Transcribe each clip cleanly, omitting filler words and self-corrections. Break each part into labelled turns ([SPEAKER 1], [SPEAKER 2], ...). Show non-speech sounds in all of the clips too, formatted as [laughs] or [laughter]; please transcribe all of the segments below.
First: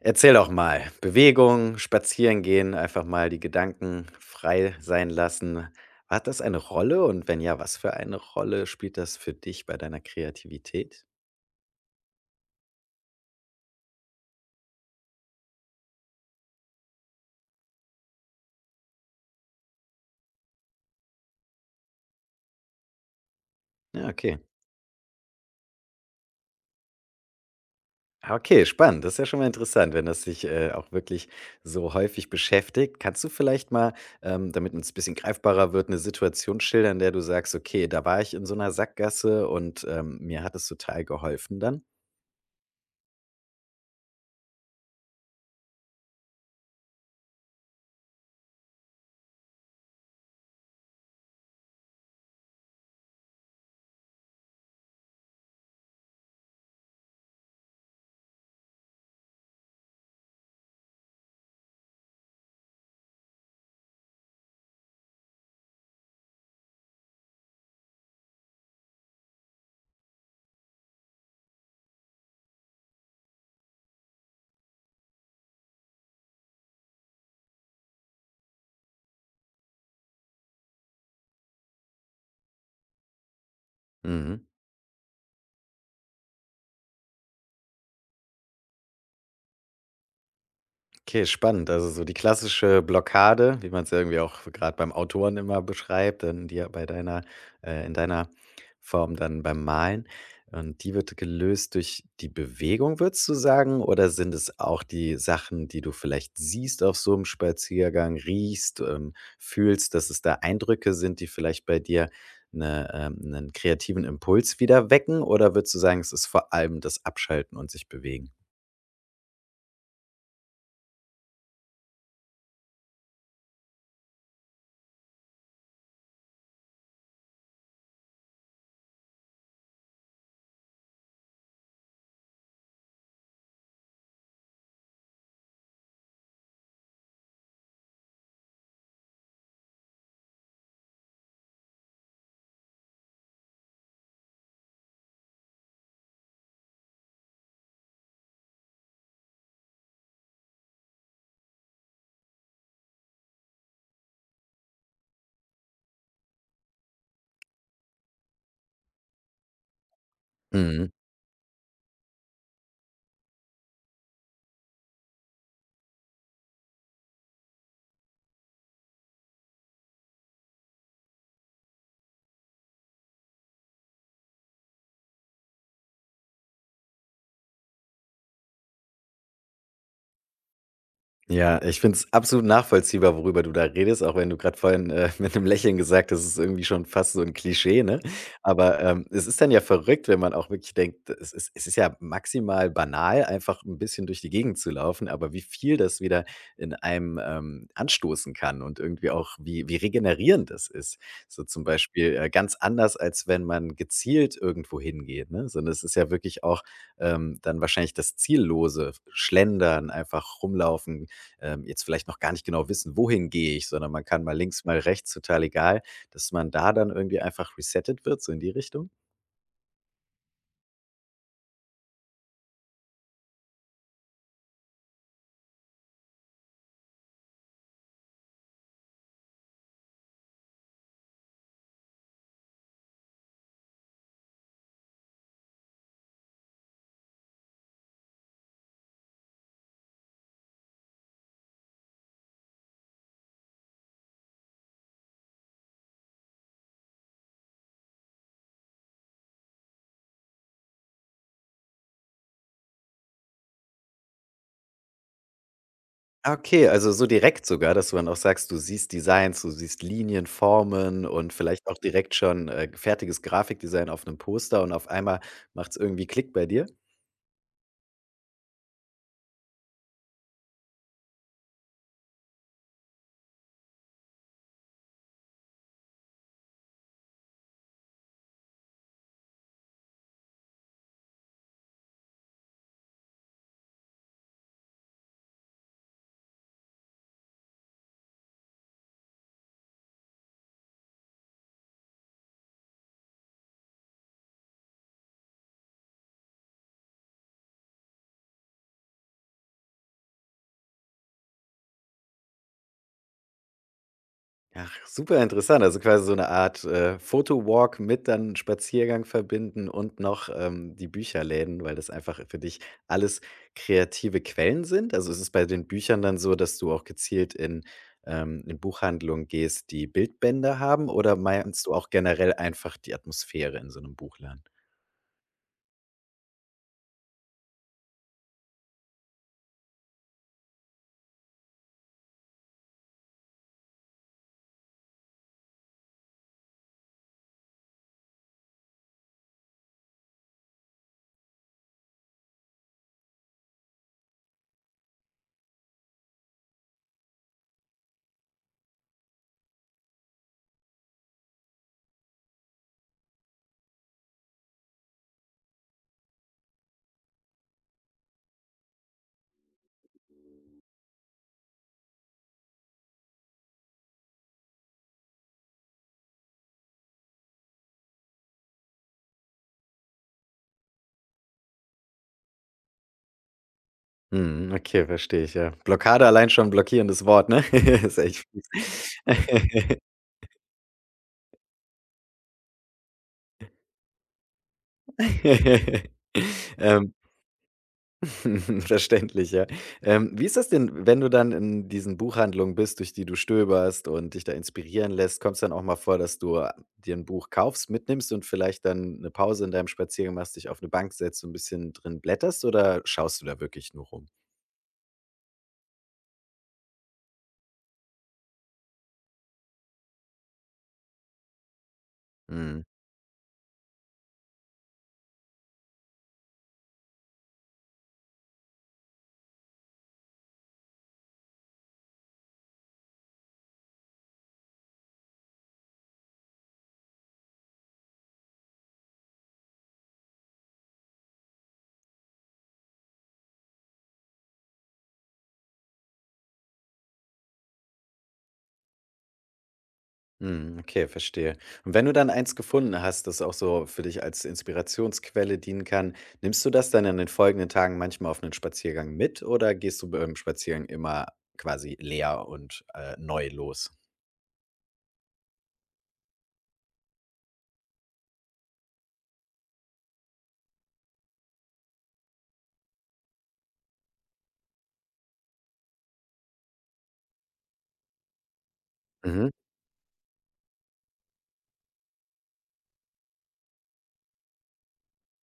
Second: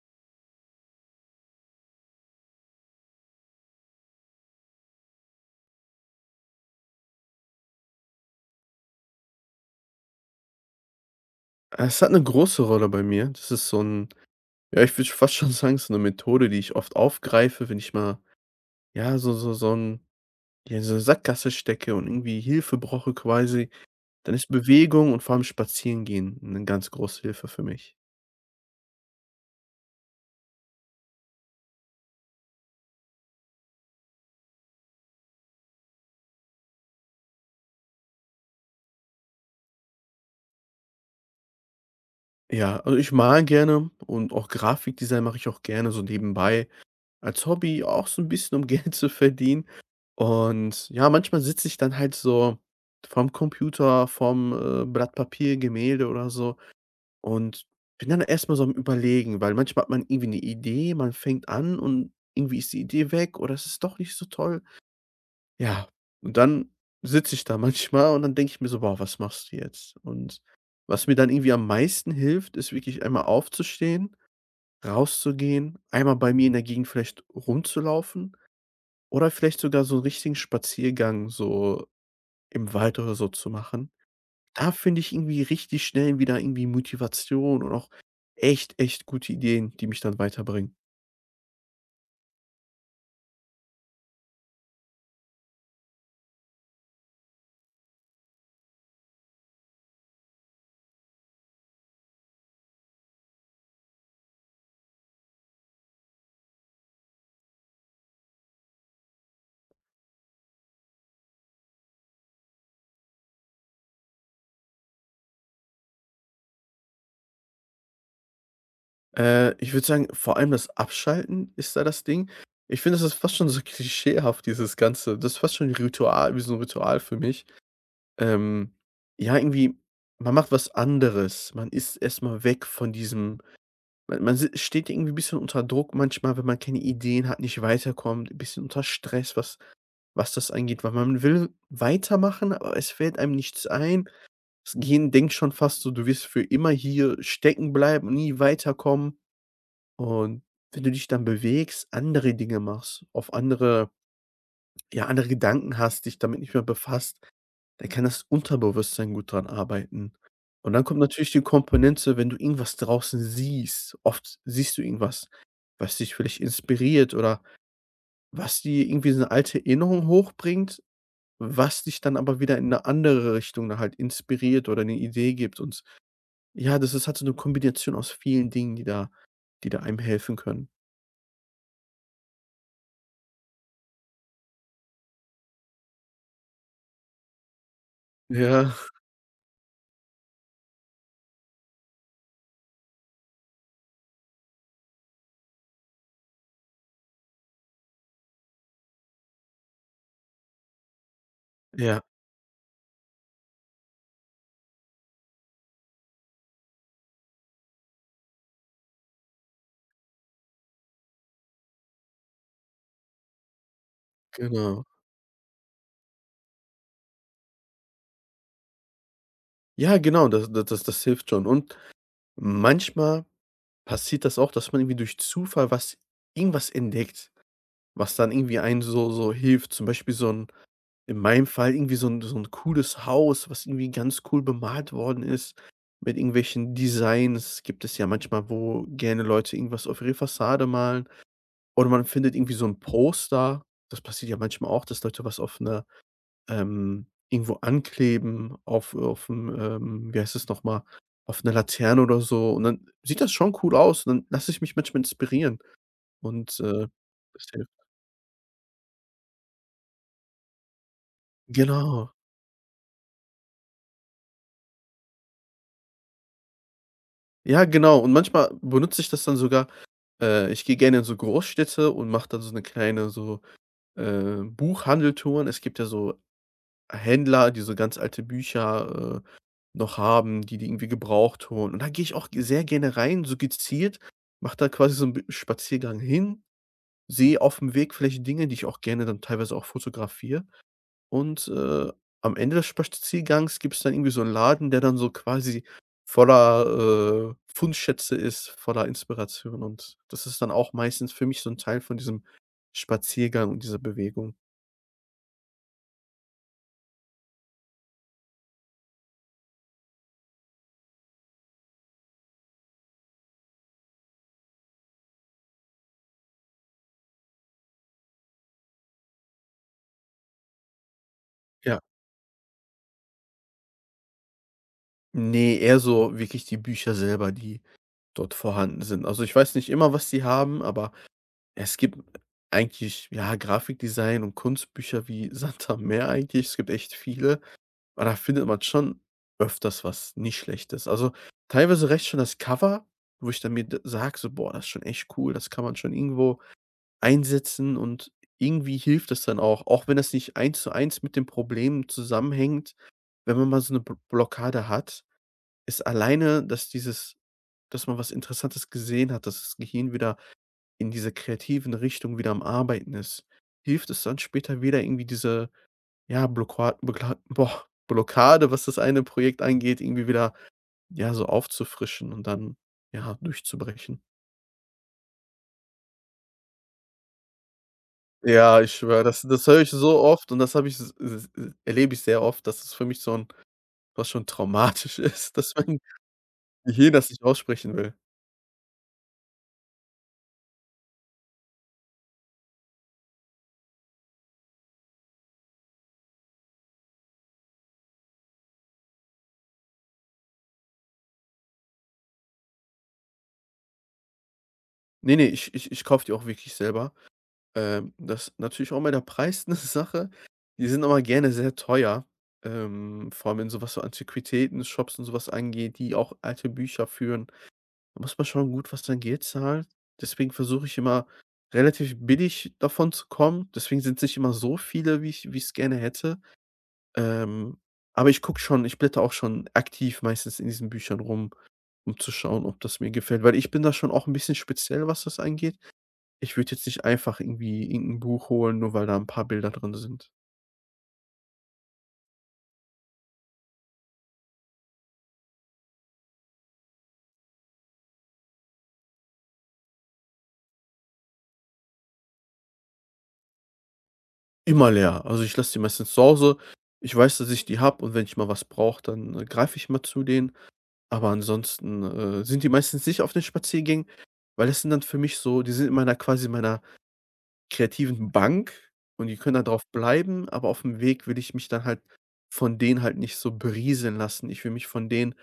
[SPEAKER 1] Erzähl doch mal. Bewegung, Spazierengehen, einfach mal die Gedanken frei sein lassen. Hat das eine Rolle und wenn ja, was für eine Rolle spielt das für dich bei deiner Kreativität?
[SPEAKER 2] Es hat eine große Rolle bei mir. Das ist so ein, ja, ich würde fast schon sagen, so eine Methode, die ich oft aufgreife, wenn ich mal, ja, so so so ein ja, in so eine Sackgasse stecke und irgendwie Hilfe brauche quasi,
[SPEAKER 1] Ja,
[SPEAKER 2] dann
[SPEAKER 1] okay.
[SPEAKER 2] ist Bewegung und vor allem Spazierengehen eine ganz große Hilfe für mich.
[SPEAKER 1] Ah, okay, spannend. Das ist ja schon mal interessant, wenn das dich, auch wirklich so häufig beschäftigt. Kannst du vielleicht mal, damit uns ein bisschen greifbarer wird, eine Situation schildern, in der du sagst: „Okay, da war ich in so einer Sackgasse und, mir hat es total geholfen dann?“
[SPEAKER 2] Ja, also, ich male gerne und auch Grafikdesign mache ich auch gerne so nebenbei als Hobby, auch so ein bisschen, um [laughs] Geld zu verdienen. Und ja, manchmal sitze ich dann halt so vorm Computer, vorm, Blatt Papier, Gemälde oder so. Und bin dann erstmal so am Überlegen, weil manchmal hat man irgendwie eine Idee, man fängt an und irgendwie ist die Idee weg oder es ist doch nicht so toll. Ja, und dann sitze ich da [laughs] manchmal und dann denke ich mir so: „Boah, was machst du jetzt?" Und was mir dann irgendwie am meisten hilft, ist wirklich einmal aufzustehen, rauszugehen, einmal bei mir in der Gegend vielleicht rumzulaufen oder vielleicht sogar so einen richtigen Spaziergang so im Wald oder so zu machen.
[SPEAKER 1] Mhm.
[SPEAKER 2] Da finde ich irgendwie richtig schnell wieder irgendwie Motivation und auch echt, echt gute Ideen, die mich dann weiterbringen.
[SPEAKER 1] Okay, spannend. Also so die klassische Blockade, wie man es irgendwie auch gerade beim Autoren immer beschreibt, dann dir bei deiner in deiner Form dann beim Malen. Und die wird gelöst durch die Bewegung, würdest du sagen? Oder sind es auch die Sachen, die du vielleicht siehst auf so einem Spaziergang, riechst, fühlst, dass es da Eindrücke sind, die vielleicht bei dir 'ne 'nen kreativen Impuls wieder wecken? Oder würdest du sagen, es ist vor allem das Abschalten und sich bewegen?
[SPEAKER 2] Ich würde sagen, vor allem das Abschalten ist da das Ding. Ich finde, das ist fast schon so [laughs] klischeehaft, dieses Ganze. Das ist fast schon 'n Ritual wie so ein Ritual für mich. Ähm, ja, irgendwie man macht was anderes. Man ist erstmal weg von diesem man man si steht irgendwie 'n bisschen unter Druck manchmal, wenn man keine Ideen hat, nicht weiterkommt, ein bisschen unter Stress, was das angeht, weil man will weitermachen, aber es fällt einem nichts ein. Das Gehirn denkt schon fast so, du wirst für immer hier stecken bleiben, nie weiterkommen. Und wenn du dich dann bewegst, andere Dinge machst, auf andere ja, andere Gedanken hast, dich damit nicht mehr befasst, dann kann das Unterbewusstsein gut dran arbeiten. Und dann
[SPEAKER 1] Mhm.
[SPEAKER 2] kommt natürlich die Komponente, wenn du irgendwas draußen siehst. Oft siehst du irgendwas, was dich vielleicht inspiriert oder was dir irgendwie so 'ne alte Erinnerung hochbringt, was dich dann aber wieder in eine andere Richtung dann halt inspiriert oder eine Idee gibt, und ja, das ist halt so eine Kombination aus vielen Dingen, die da einem helfen können.
[SPEAKER 1] Ja, ich finde es absolut nachvollziehbar, worüber du da redest, auch wenn du gerade vorhin, [laughs] mit 'nem Lächeln gesagt hast, es ist irgendwie schon fast so ein Klischee, ne?
[SPEAKER 2] Ja,
[SPEAKER 1] Aber, es ist dann ja verrückt, wenn man auch wirklich denkt, es ist ja maximal banal, einfach ein bisschen durch die Gegend zu laufen, aber wie viel das wieder in einem, anstoßen kann und irgendwie auch wie regenerierend das ist. So zum
[SPEAKER 2] ja,
[SPEAKER 1] Beispiel, ganz anders, als wenn man gezielt irgendwo hingeht, ne? Sondern es ist ja wirklich auch, dann wahrscheinlich das ziellose Schlendern, einfach rumlaufen, jetzt vielleicht noch gar nicht genau wissen, wohin gehe ich, sondern man kann mal links, mal
[SPEAKER 2] genau.
[SPEAKER 1] rechts, total egal, dass man da dann irgendwie einfach resettet wird, so in die Richtung?
[SPEAKER 2] Ja, genau, das da das das hilft schon. Und manchmal passiert das auch, dass man irgendwie durch Zufall was irgendwas entdeckt, was dann irgendwie einen so hilft. Zum Beispiel so 'n in meinem Fall irgendwie so 'n cooles Haus, was irgendwie ganz cool bemalt worden ist mit irgendwelchen Designs. Gibt es ja manchmal, wo gerne Leute irgendwas auf ihre Fassade malen oder man findet irgendwie so 'n Poster. Das passiert ja manchmal auch, dass Leute was auf 'ner irgendwo ankleben auf 'n, wie heißt das noch mal, auf 'ner Laterne oder so, und dann sieht das schon cool aus und dann lasse ich mich manchmal inspirieren
[SPEAKER 1] Ah,
[SPEAKER 2] und,
[SPEAKER 1] okay,
[SPEAKER 2] äh,
[SPEAKER 1] also so direkt
[SPEAKER 2] das hilft.
[SPEAKER 1] sogar, dass du dann auch sagst, du siehst Designs, du siehst Linien, Formen und vielleicht auch direkt
[SPEAKER 2] Genau.
[SPEAKER 1] schon, fertiges Grafikdesign auf einem Poster und auf einmal macht es irgendwie Klick bei dir?
[SPEAKER 2] Ja, genau, und manchmal benutze ich das dann sogar. Ich gehe gerne in so Großstädte und mache dann so eine kleine so, Buchhandeltouren. Es gibt ja so Händler, die so ganz alte Bücher, noch haben, die die irgendwie gebraucht holen. Und da gehe ich auch g sehr gerne rein, so gezielt, mache da quasi so einen b Spaziergang hin, sehe auf dem Weg vielleicht Dinge, die ich auch gerne dann teilweise auch fotografiere. Und, am Ende des Spaziergangs gibt es dann irgendwie so einen Laden, der dann so quasi voller, Fundschätze ist, voller Inspiration. Und das ist dann auch meistens für mich so ein Teil von diesem Spaziergang und dieser Bewegung.
[SPEAKER 1] Ach, super interessant. Also quasi so eine Art, Photowalk mit dann Spaziergang verbinden und noch, die Bücherläden, weil das einfach für dich alles kreative Quellen sind? Also, ist es bei den Büchern dann so, dass du auch gezielt in Buchhandlungen gehst, die Bildbände haben oder meinst du
[SPEAKER 2] Ja.
[SPEAKER 1] auch generell einfach die Atmosphäre in so einem Buchladen?
[SPEAKER 2] Ne, eher so wirklich die Bücher selber, die dort vorhanden sind. Also, ich weiß nicht immer, was die haben, aber es gibt eigentlich, ja, Grafikdesign und Kunstbücher wie [laughs] Santa am Meer eigentlich. Es gibt echt viele. Aber da findet man schon öfters was nicht Schlechtes. Also, teilweise reicht schon das Cover, wo ich dann mir d sage so: „Boah, das ist schon echt cool, das kann man schon irgendwo einsetzen", und irgendwie hilft das dann auch, auch wenn das nicht eins zu eins mit dem Problem zusammenhängt. Wenn man mal so eine B Blockade hat, ist alleine, dass dieses dass man was Interessantes gesehen hat, dass das Gehirn wieder in dieser kreativen Richtung wieder am Arbeiten ist, hilft es dann später wieder irgendwie diese ja, Blockade, was das eine Projekt angeht, irgendwie wieder, ja, so aufzufrischen und dann, ja, durchzubrechen.
[SPEAKER 1] Mhm, okay, verstehe ich, ja. Blockade allein schon ein blockierendes Wort, ne? [laughs] Ist echt
[SPEAKER 2] Ja, ich
[SPEAKER 1] fies.
[SPEAKER 2] schwöre, das höre ich
[SPEAKER 1] [laughs]
[SPEAKER 2] so oft, und das habe ich s s erlebe ich sehr oft, dass es für mich so 'n fast schon traumatisch [laughs] ist, dass mein
[SPEAKER 1] [laughs] Ähm
[SPEAKER 2] Gehirn das nicht aussprechen will.
[SPEAKER 1] [laughs] Verständlich, ja. Wie ist das denn, wenn du dann in diesen Buchhandlungen bist, durch die du stöberst und dich da inspirieren lässt? Kommt es dann auch mal vor, dass du dir ein Buch kaufst, mitnimmst und vielleicht dann eine Pause in deinem Spaziergang machst, dich auf eine Bank setzt und ein bisschen drin blätterst oder schaust du da wirklich nur rum?
[SPEAKER 2] Ne, ne, ich kaufe die auch wirklich selber. Das natürlich auch immer der Preis [laughs] 'ne Sache. Die sind aber gerne sehr teuer,
[SPEAKER 1] Mhm.
[SPEAKER 2] vor allem in so was so Antiquitäten-Shops und so was angeht, die auch alte Bücher führen. Da muss man schon gut was sein Geld zahlen. Deswegen versuche ich immer relativ billig davon zu kommen. Deswegen sind es nicht immer so viele, wie ich wie gerne hätte. Ähm, aber ich gucke schon, ich blätter auch schon aktiv meistens in diesen Büchern rum, um zu schauen, ob das mir gefällt, weil ich bin da schon auch ein bisschen speziell, was das angeht. Ich würde jetzt nicht einfach irgendwie irgendein Buch holen, nur weil da ein paar Bilder drin sind.
[SPEAKER 1] Mhm, okay, verstehe. Und wenn du dann eins gefunden hast, das auch so für dich als Inspirationsquelle dienen kann, nimmst du das dann in den folgenden Tagen manchmal auf einen Spaziergang mit oder gehst du beim Spaziergang immer quasi leer und, neu los?
[SPEAKER 2] Immer leer. Also, ich lasse die meistens zu Hause. Ich weiß, dass ich die habe, und wenn ich mal was brauche, dann, greife ich mal zu denen. Aber ansonsten, sind die meistens nicht auf den Spaziergängen, weil das sind dann für mich so die sind in meiner quasi in meiner kreativen Bank und die
[SPEAKER 1] Mhm.
[SPEAKER 2] können da drauf bleiben, aber auf dem Weg will ich mich dann halt von denen halt nicht so berieseln lassen. Ich will mich von denen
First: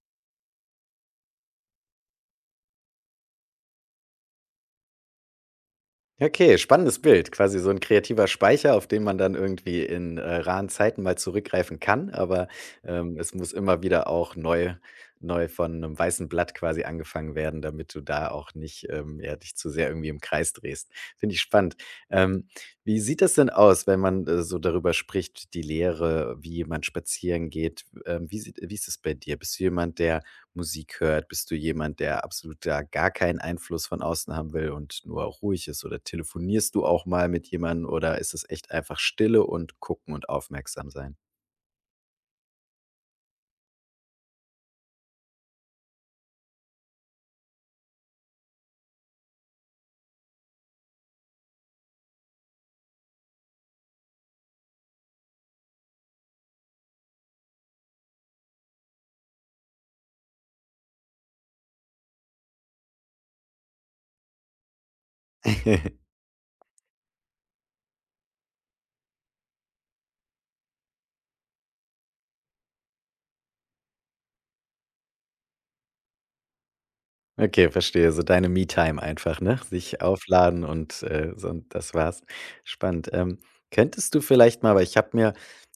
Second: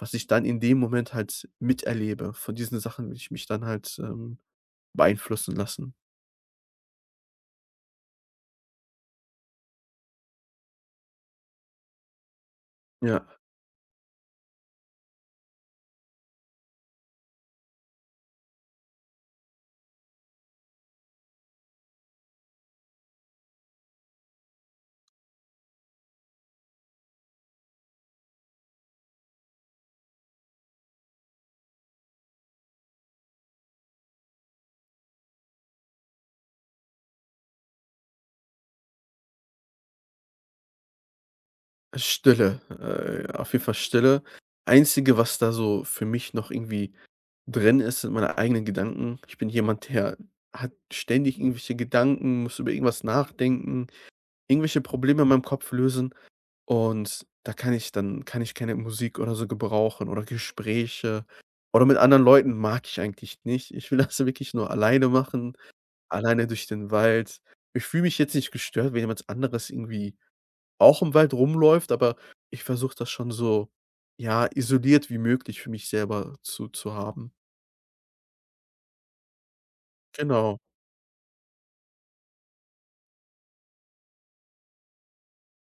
[SPEAKER 2] was ich dann in dem Moment halt miterlebe, von diesen Sachen will ich mich dann halt, beeinflussen lassen.
[SPEAKER 1] Ja, okay, spannendes Bild. Quasi so ein kreativer Speicher, auf den man dann irgendwie in, raren Zeiten mal zurückgreifen kann, aber,
[SPEAKER 2] Ja,
[SPEAKER 1] es muss immer wieder auch neu von einem weißen Blatt quasi angefangen werden, damit du da auch nicht, ja, dich zu sehr irgendwie im Kreis drehst. Finde ich spannend. Ähm, Wie sieht das denn aus, wenn man, so darüber spricht, die Lehre, wie man spazieren geht? Ähm, wie ist es bei dir? Bist du jemand, der Musik hört? Bist du jemand, der absolut da gar keinen Einfluss von außen haben will und nur ruhig ist? Oder telefonierst du auch mal mit jemandem oder ist es echt einfach Stille und gucken und aufmerksam sein?
[SPEAKER 2] Stille, auf jeden Fall Stille. Einzige, was da so für mich noch irgendwie drin ist, sind meine eigenen Gedanken. Ich bin jemand, der hat ständig irgendwelche Gedanken, muss über irgendwas nachdenken, irgendwelche Probleme in meinem Kopf lösen, und da kann ich dann kann ich keine Musik oder so gebrauchen oder Gespräche oder mit anderen Leuten mag ich eigentlich nicht. Ich will [laughs] das wirklich nur alleine machen,
[SPEAKER 1] [laughs]
[SPEAKER 2] alleine durch den Wald. Ich fühle mich jetzt nicht gestört, wenn jemand anderes irgendwie auch im Wald rumläuft, aber ich versuche das schon so, ja, isoliert wie möglich für mich selber zu haben.
[SPEAKER 1] Okay, verstehe. So deine Me-Time einfach, ne? Sich
[SPEAKER 2] Genau,
[SPEAKER 1] aufladen und, so und das war's. Spannend. Könntest du vielleicht mal, weil ich habe mir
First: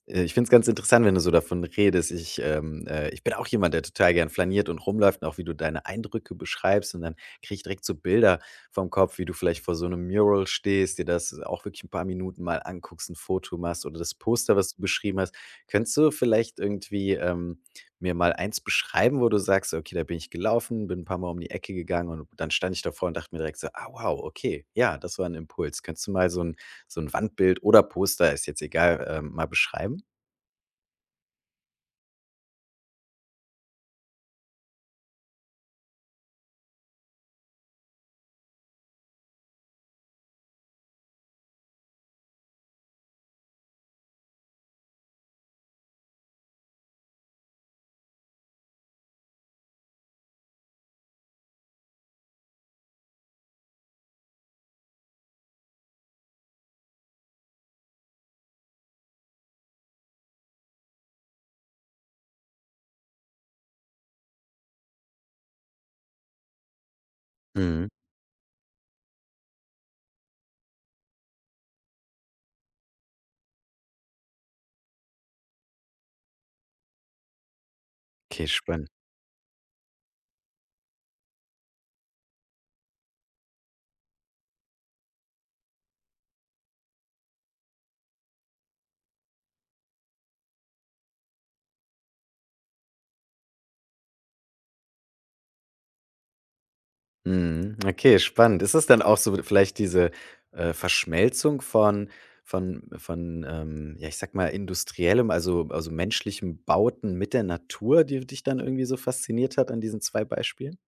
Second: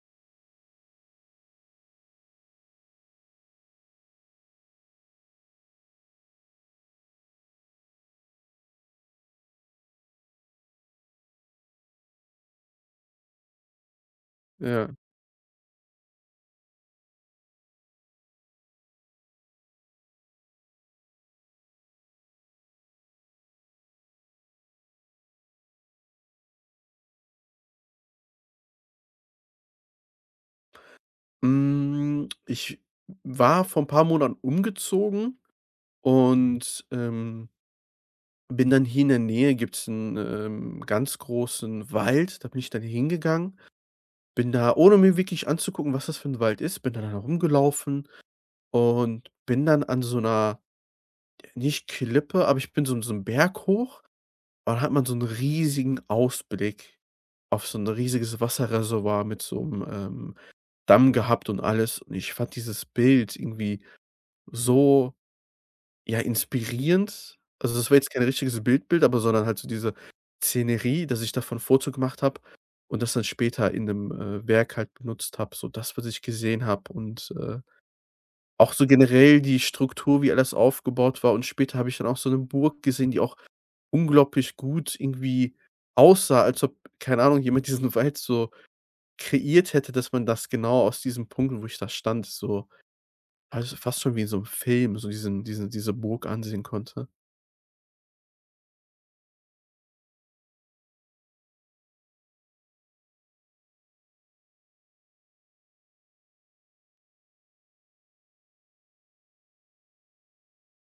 [SPEAKER 1] ich finde es ganz interessant, wenn du so davon redest. Ich, ich bin auch jemand, der total gern flaniert und rumläuft und auch wie du deine Eindrücke beschreibst und dann kriege ich direkt so Bilder vom Kopf, wie du vielleicht vor so einem Mural stehst, dir das auch wirklich ein paar Minuten mal anguckst, ein Foto machst oder das Poster, was du
[SPEAKER 2] ja.
[SPEAKER 1] beschrieben hast. Könntest du vielleicht irgendwie, mir mal eins beschreiben, wo du sagst: „Okay, da bin ich gelaufen, bin ein paar Mal um die Ecke gegangen und dann stand ich davor und dachte mir direkt so: ‚Ah, wow, okay, ja, das war ein Impuls.'“ Könntest du mal so ein Wandbild oder Poster, ist jetzt egal, mal beschreiben?
[SPEAKER 2] Ich war vor ein paar Monaten umgezogen, und, bin dann hier in der Nähe gibt's 'n, ganz großen Wald. Da bin ich dann hingegangen, bin da ohne mir wirklich anzugucken, was das für ein Wald ist, bin da dann da rumgelaufen und bin dann an so einer nicht Klippe, aber ich bin so 'n Berg hoch, und dann hat man so einen riesigen Ausblick auf so ein riesiges Wasserreservoir mit so einem Damm gehabt und alles. Und ich fand dieses Bild irgendwie so, ja, inspirierend. Also,
[SPEAKER 1] Mhm.
[SPEAKER 2] das war jetzt kein richtiges Bildbild, aber sondern halt so diese Szenerie, dass ich davon 'n Foto gemacht habe und das dann später in 'nem, Werk halt benutzt habe, so das, was ich gesehen habe, und,
[SPEAKER 1] Okay,
[SPEAKER 2] auch so
[SPEAKER 1] spannend.
[SPEAKER 2] generell die Struktur, wie alles aufgebaut war. Und später habe ich dann auch so 'ne Burg gesehen, die auch unglaublich gut irgendwie aussah, als ob, keine Ahnung, jemand [laughs] diesen Wald so kreiert hätte, dass man das genau aus diesem Punkt, wo ich da stand, so also, fast schon wie in so 'nem Film, so diese Burg ansehen konnte.
[SPEAKER 1] Mhm. Okay, spannend. Ist es dann auch so vielleicht diese, Verschmelzung von, ja, ich sag mal, industriellem, also menschlichen Bauten mit der Natur, die dich dann irgendwie so fasziniert hat an diesen zwei Beispielen?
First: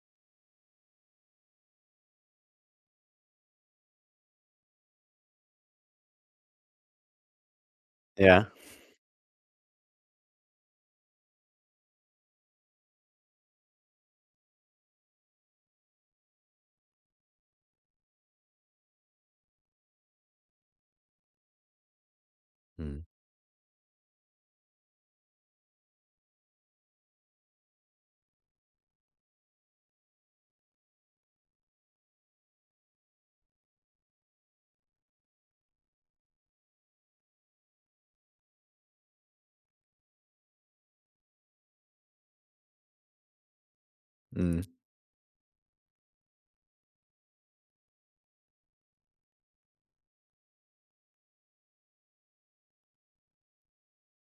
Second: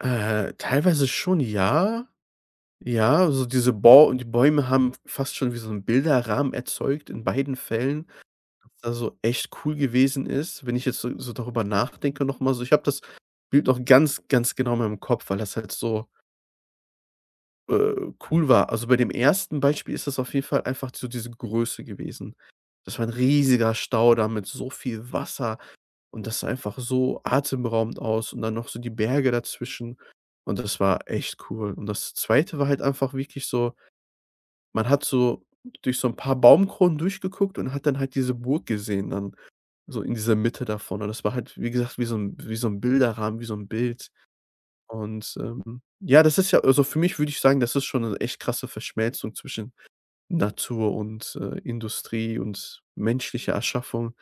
[SPEAKER 2] Teilweise schon, ja. Ja, also die Bäume haben fast schon wie so 'n Bilderrahmen erzeugt in beiden Fällen,
[SPEAKER 1] Ja.
[SPEAKER 2] was also echt cool gewesen ist, wenn ich jetzt so darüber nachdenke noch mal so. Ich habe das Bild noch ganz, ganz genau in meinem Kopf, weil das halt so, cool war. Also, bei dem ersten Beispiel ist das auf jeden Fall einfach so diese Größe gewesen. Das
[SPEAKER 1] Mhm.
[SPEAKER 2] war 'n riesiger Staudamm mit so viel Wasser. Und das sah einfach so atemberaubend aus, und dann noch so die Berge dazwischen. Und das war echt cool. Und das zweite war halt einfach wirklich so man hat so durch so ein paar Baumkronen durchgeguckt und hat dann halt diese Burg gesehen dann so in dieser Mitte davon. Und das war halt, wie gesagt, wie so ein Bilderrahmen, wie so ein Bild.
[SPEAKER 1] Mhm.
[SPEAKER 2] Und, ja, das ist ja also, für mich würde ich sagen, das ist schon eine echt krasse Verschmelzung zwischen Natur und, Industrie und menschliche Erschaffung.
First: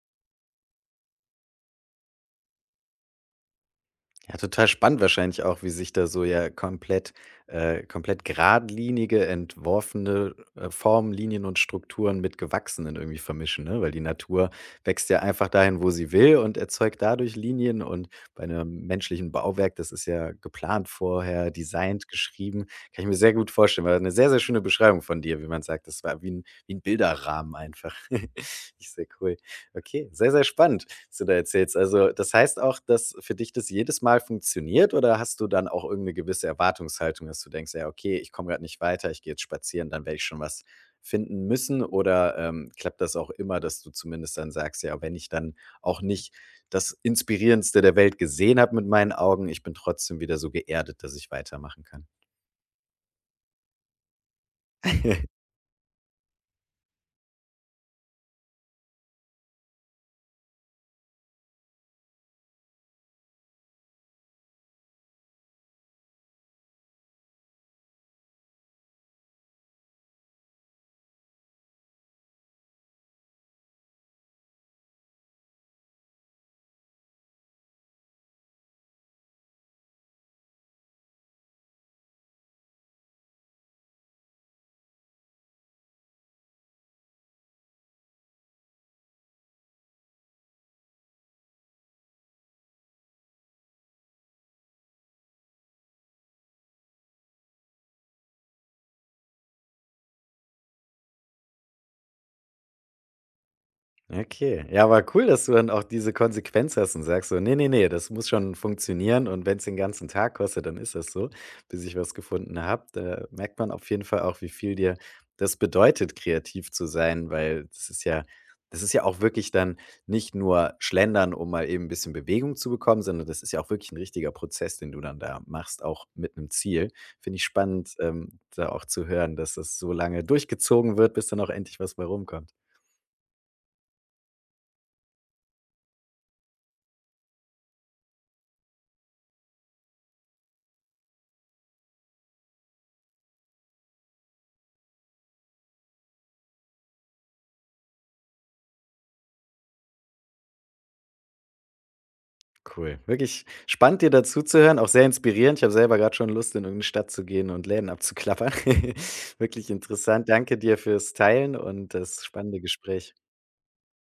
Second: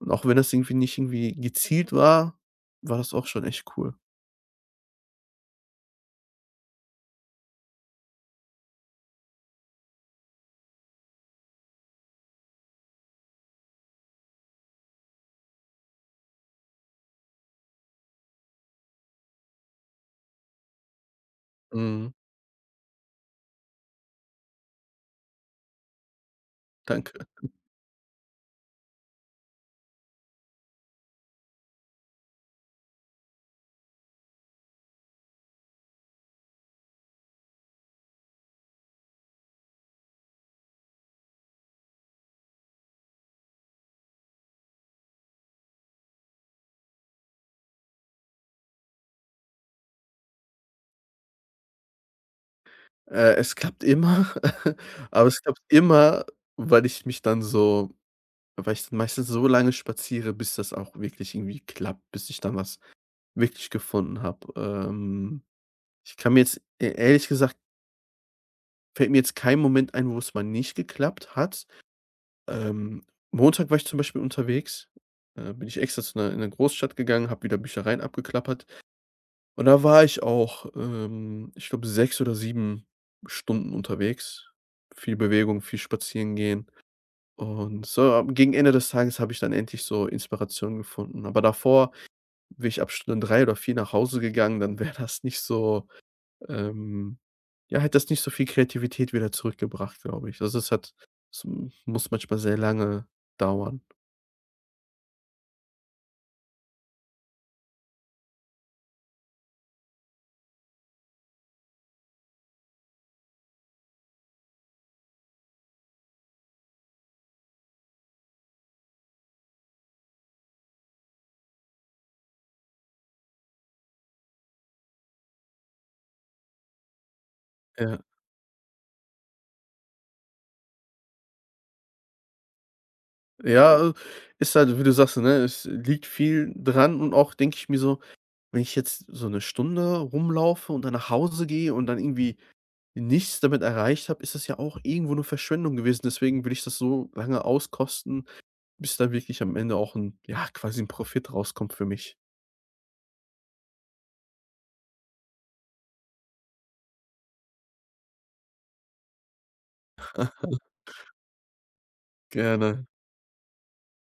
[SPEAKER 2] Und auch wenn das irgendwie nicht irgendwie gezielt war, war das auch schon echt cool.
[SPEAKER 1] Ja, total spannend wahrscheinlich auch, wie sich da so ja komplett geradlinige, entworfene, Formen, Linien und Strukturen mit gewachsenen irgendwie vermischen, ne? Weil die Natur wächst ja einfach dahin, wo sie will und erzeugt dadurch Linien und bei einem menschlichen Bauwerk, das ist ja geplant vorher, designt,
[SPEAKER 2] Mhm,
[SPEAKER 1] geschrieben. Kann ich mir sehr gut vorstellen. War eine sehr, sehr schöne Beschreibung von dir, wie man sagt. Das war wie 'n
[SPEAKER 2] danke.
[SPEAKER 1] Bilderrahmen einfach. [laughs] Ist sehr cool. Okay, sehr, sehr spannend, was du da erzählst. Also, das heißt auch, dass für dich das jedes Mal funktioniert oder hast du dann auch irgendeine gewisse Erwartungshaltung, dass du denkst: „Ja, okay, ich komme gerade nicht weiter, ich gehe jetzt spazieren, dann werde ich schon was finden müssen?“ Oder, klappt das auch immer, dass du zumindest dann sagst: „Ja, wenn ich dann auch nicht das Inspirierendste der Welt gesehen habe mit meinen Augen, ich bin trotzdem wieder so geerdet, dass ich weitermachen kann?“
[SPEAKER 2] Es klappt immer, [laughs] aber
[SPEAKER 1] [laughs]
[SPEAKER 2] es klappt immer, weil ich mich dann so weil ich dann meistens so lange spaziere, bis das auch wirklich irgendwie klappt, bis ich dann was wirklich gefunden habe. Ich kann mir jetzt e ehrlich gesagt fällt mir jetzt kein Moment ein, wo es mal nicht geklappt hat. Ähm, Montag war ich zum Beispiel unterwegs, bin ich extra zu 'ner in eine Großstadt gegangen, habe wieder Büchereien abgeklappert, und da war ich auch, ich glaube, 6 oder 7 Stunden unterwegs. Viel Bewegung, viel Spazierengehen, und so am gegen Ende des Tages habe ich dann endlich so Inspiration gefunden. Aber davor wäre ich ab Stunde 3 oder 4 nach Hause gegangen, dann wäre das nicht so, ähm ja, hätte das nicht so viel Kreativität wieder zurückgebracht, glaube ich. Also, es hat es muss manchmal sehr lange dauern.
[SPEAKER 1] Okay. Ja, aber cool, dass du dann auch diese Konsequenz hast und sagst so: nee, nee, nee, das muss schon funktionieren und wenn es den ganzen Tag kostet, dann ist das so, bis ich was gefunden habe.“ Da merkt man auf jeden Fall auch, wie viel dir das bedeutet, kreativ zu sein, weil das ist ja auch wirklich dann nicht nur Schlendern, um mal eben ein bisschen Bewegung zu bekommen, sondern das ist ja auch wirklich ein richtiger Prozess, den du dann da machst, auch mit einem Ziel. Finde ich spannend,
[SPEAKER 2] Ja.
[SPEAKER 1] da auch zu hören, dass das so lange durchgezogen wird, bis dann auch endlich was bei rumkommt.
[SPEAKER 2] Ja, also, ist halt, wie du sagst, ne, es liegt viel dran, und auch denke ich mir so, wenn ich jetzt so eine Stunde rumlaufe und dann nach Hause gehe und dann irgendwie nichts damit erreicht habe, ist das ja auch irgendwo 'ne Verschwendung gewesen. Deswegen will ich das so lange auskosten, bis da wirklich am Ende auch ein, ja, quasi ein Profit rauskommt für mich.
[SPEAKER 1] Cool. Wirklich spannend, dir dazu zu hören, auch sehr inspirierend. Ich habe selber gerade schon Lust, in irgendeine Stadt zu gehen und Läden abzuklappern. [laughs] Wirklich interessant. Danke dir
[SPEAKER 2] [laughs]
[SPEAKER 1] fürs Teilen und das spannende
[SPEAKER 2] Gerne.
[SPEAKER 1] Gespräch.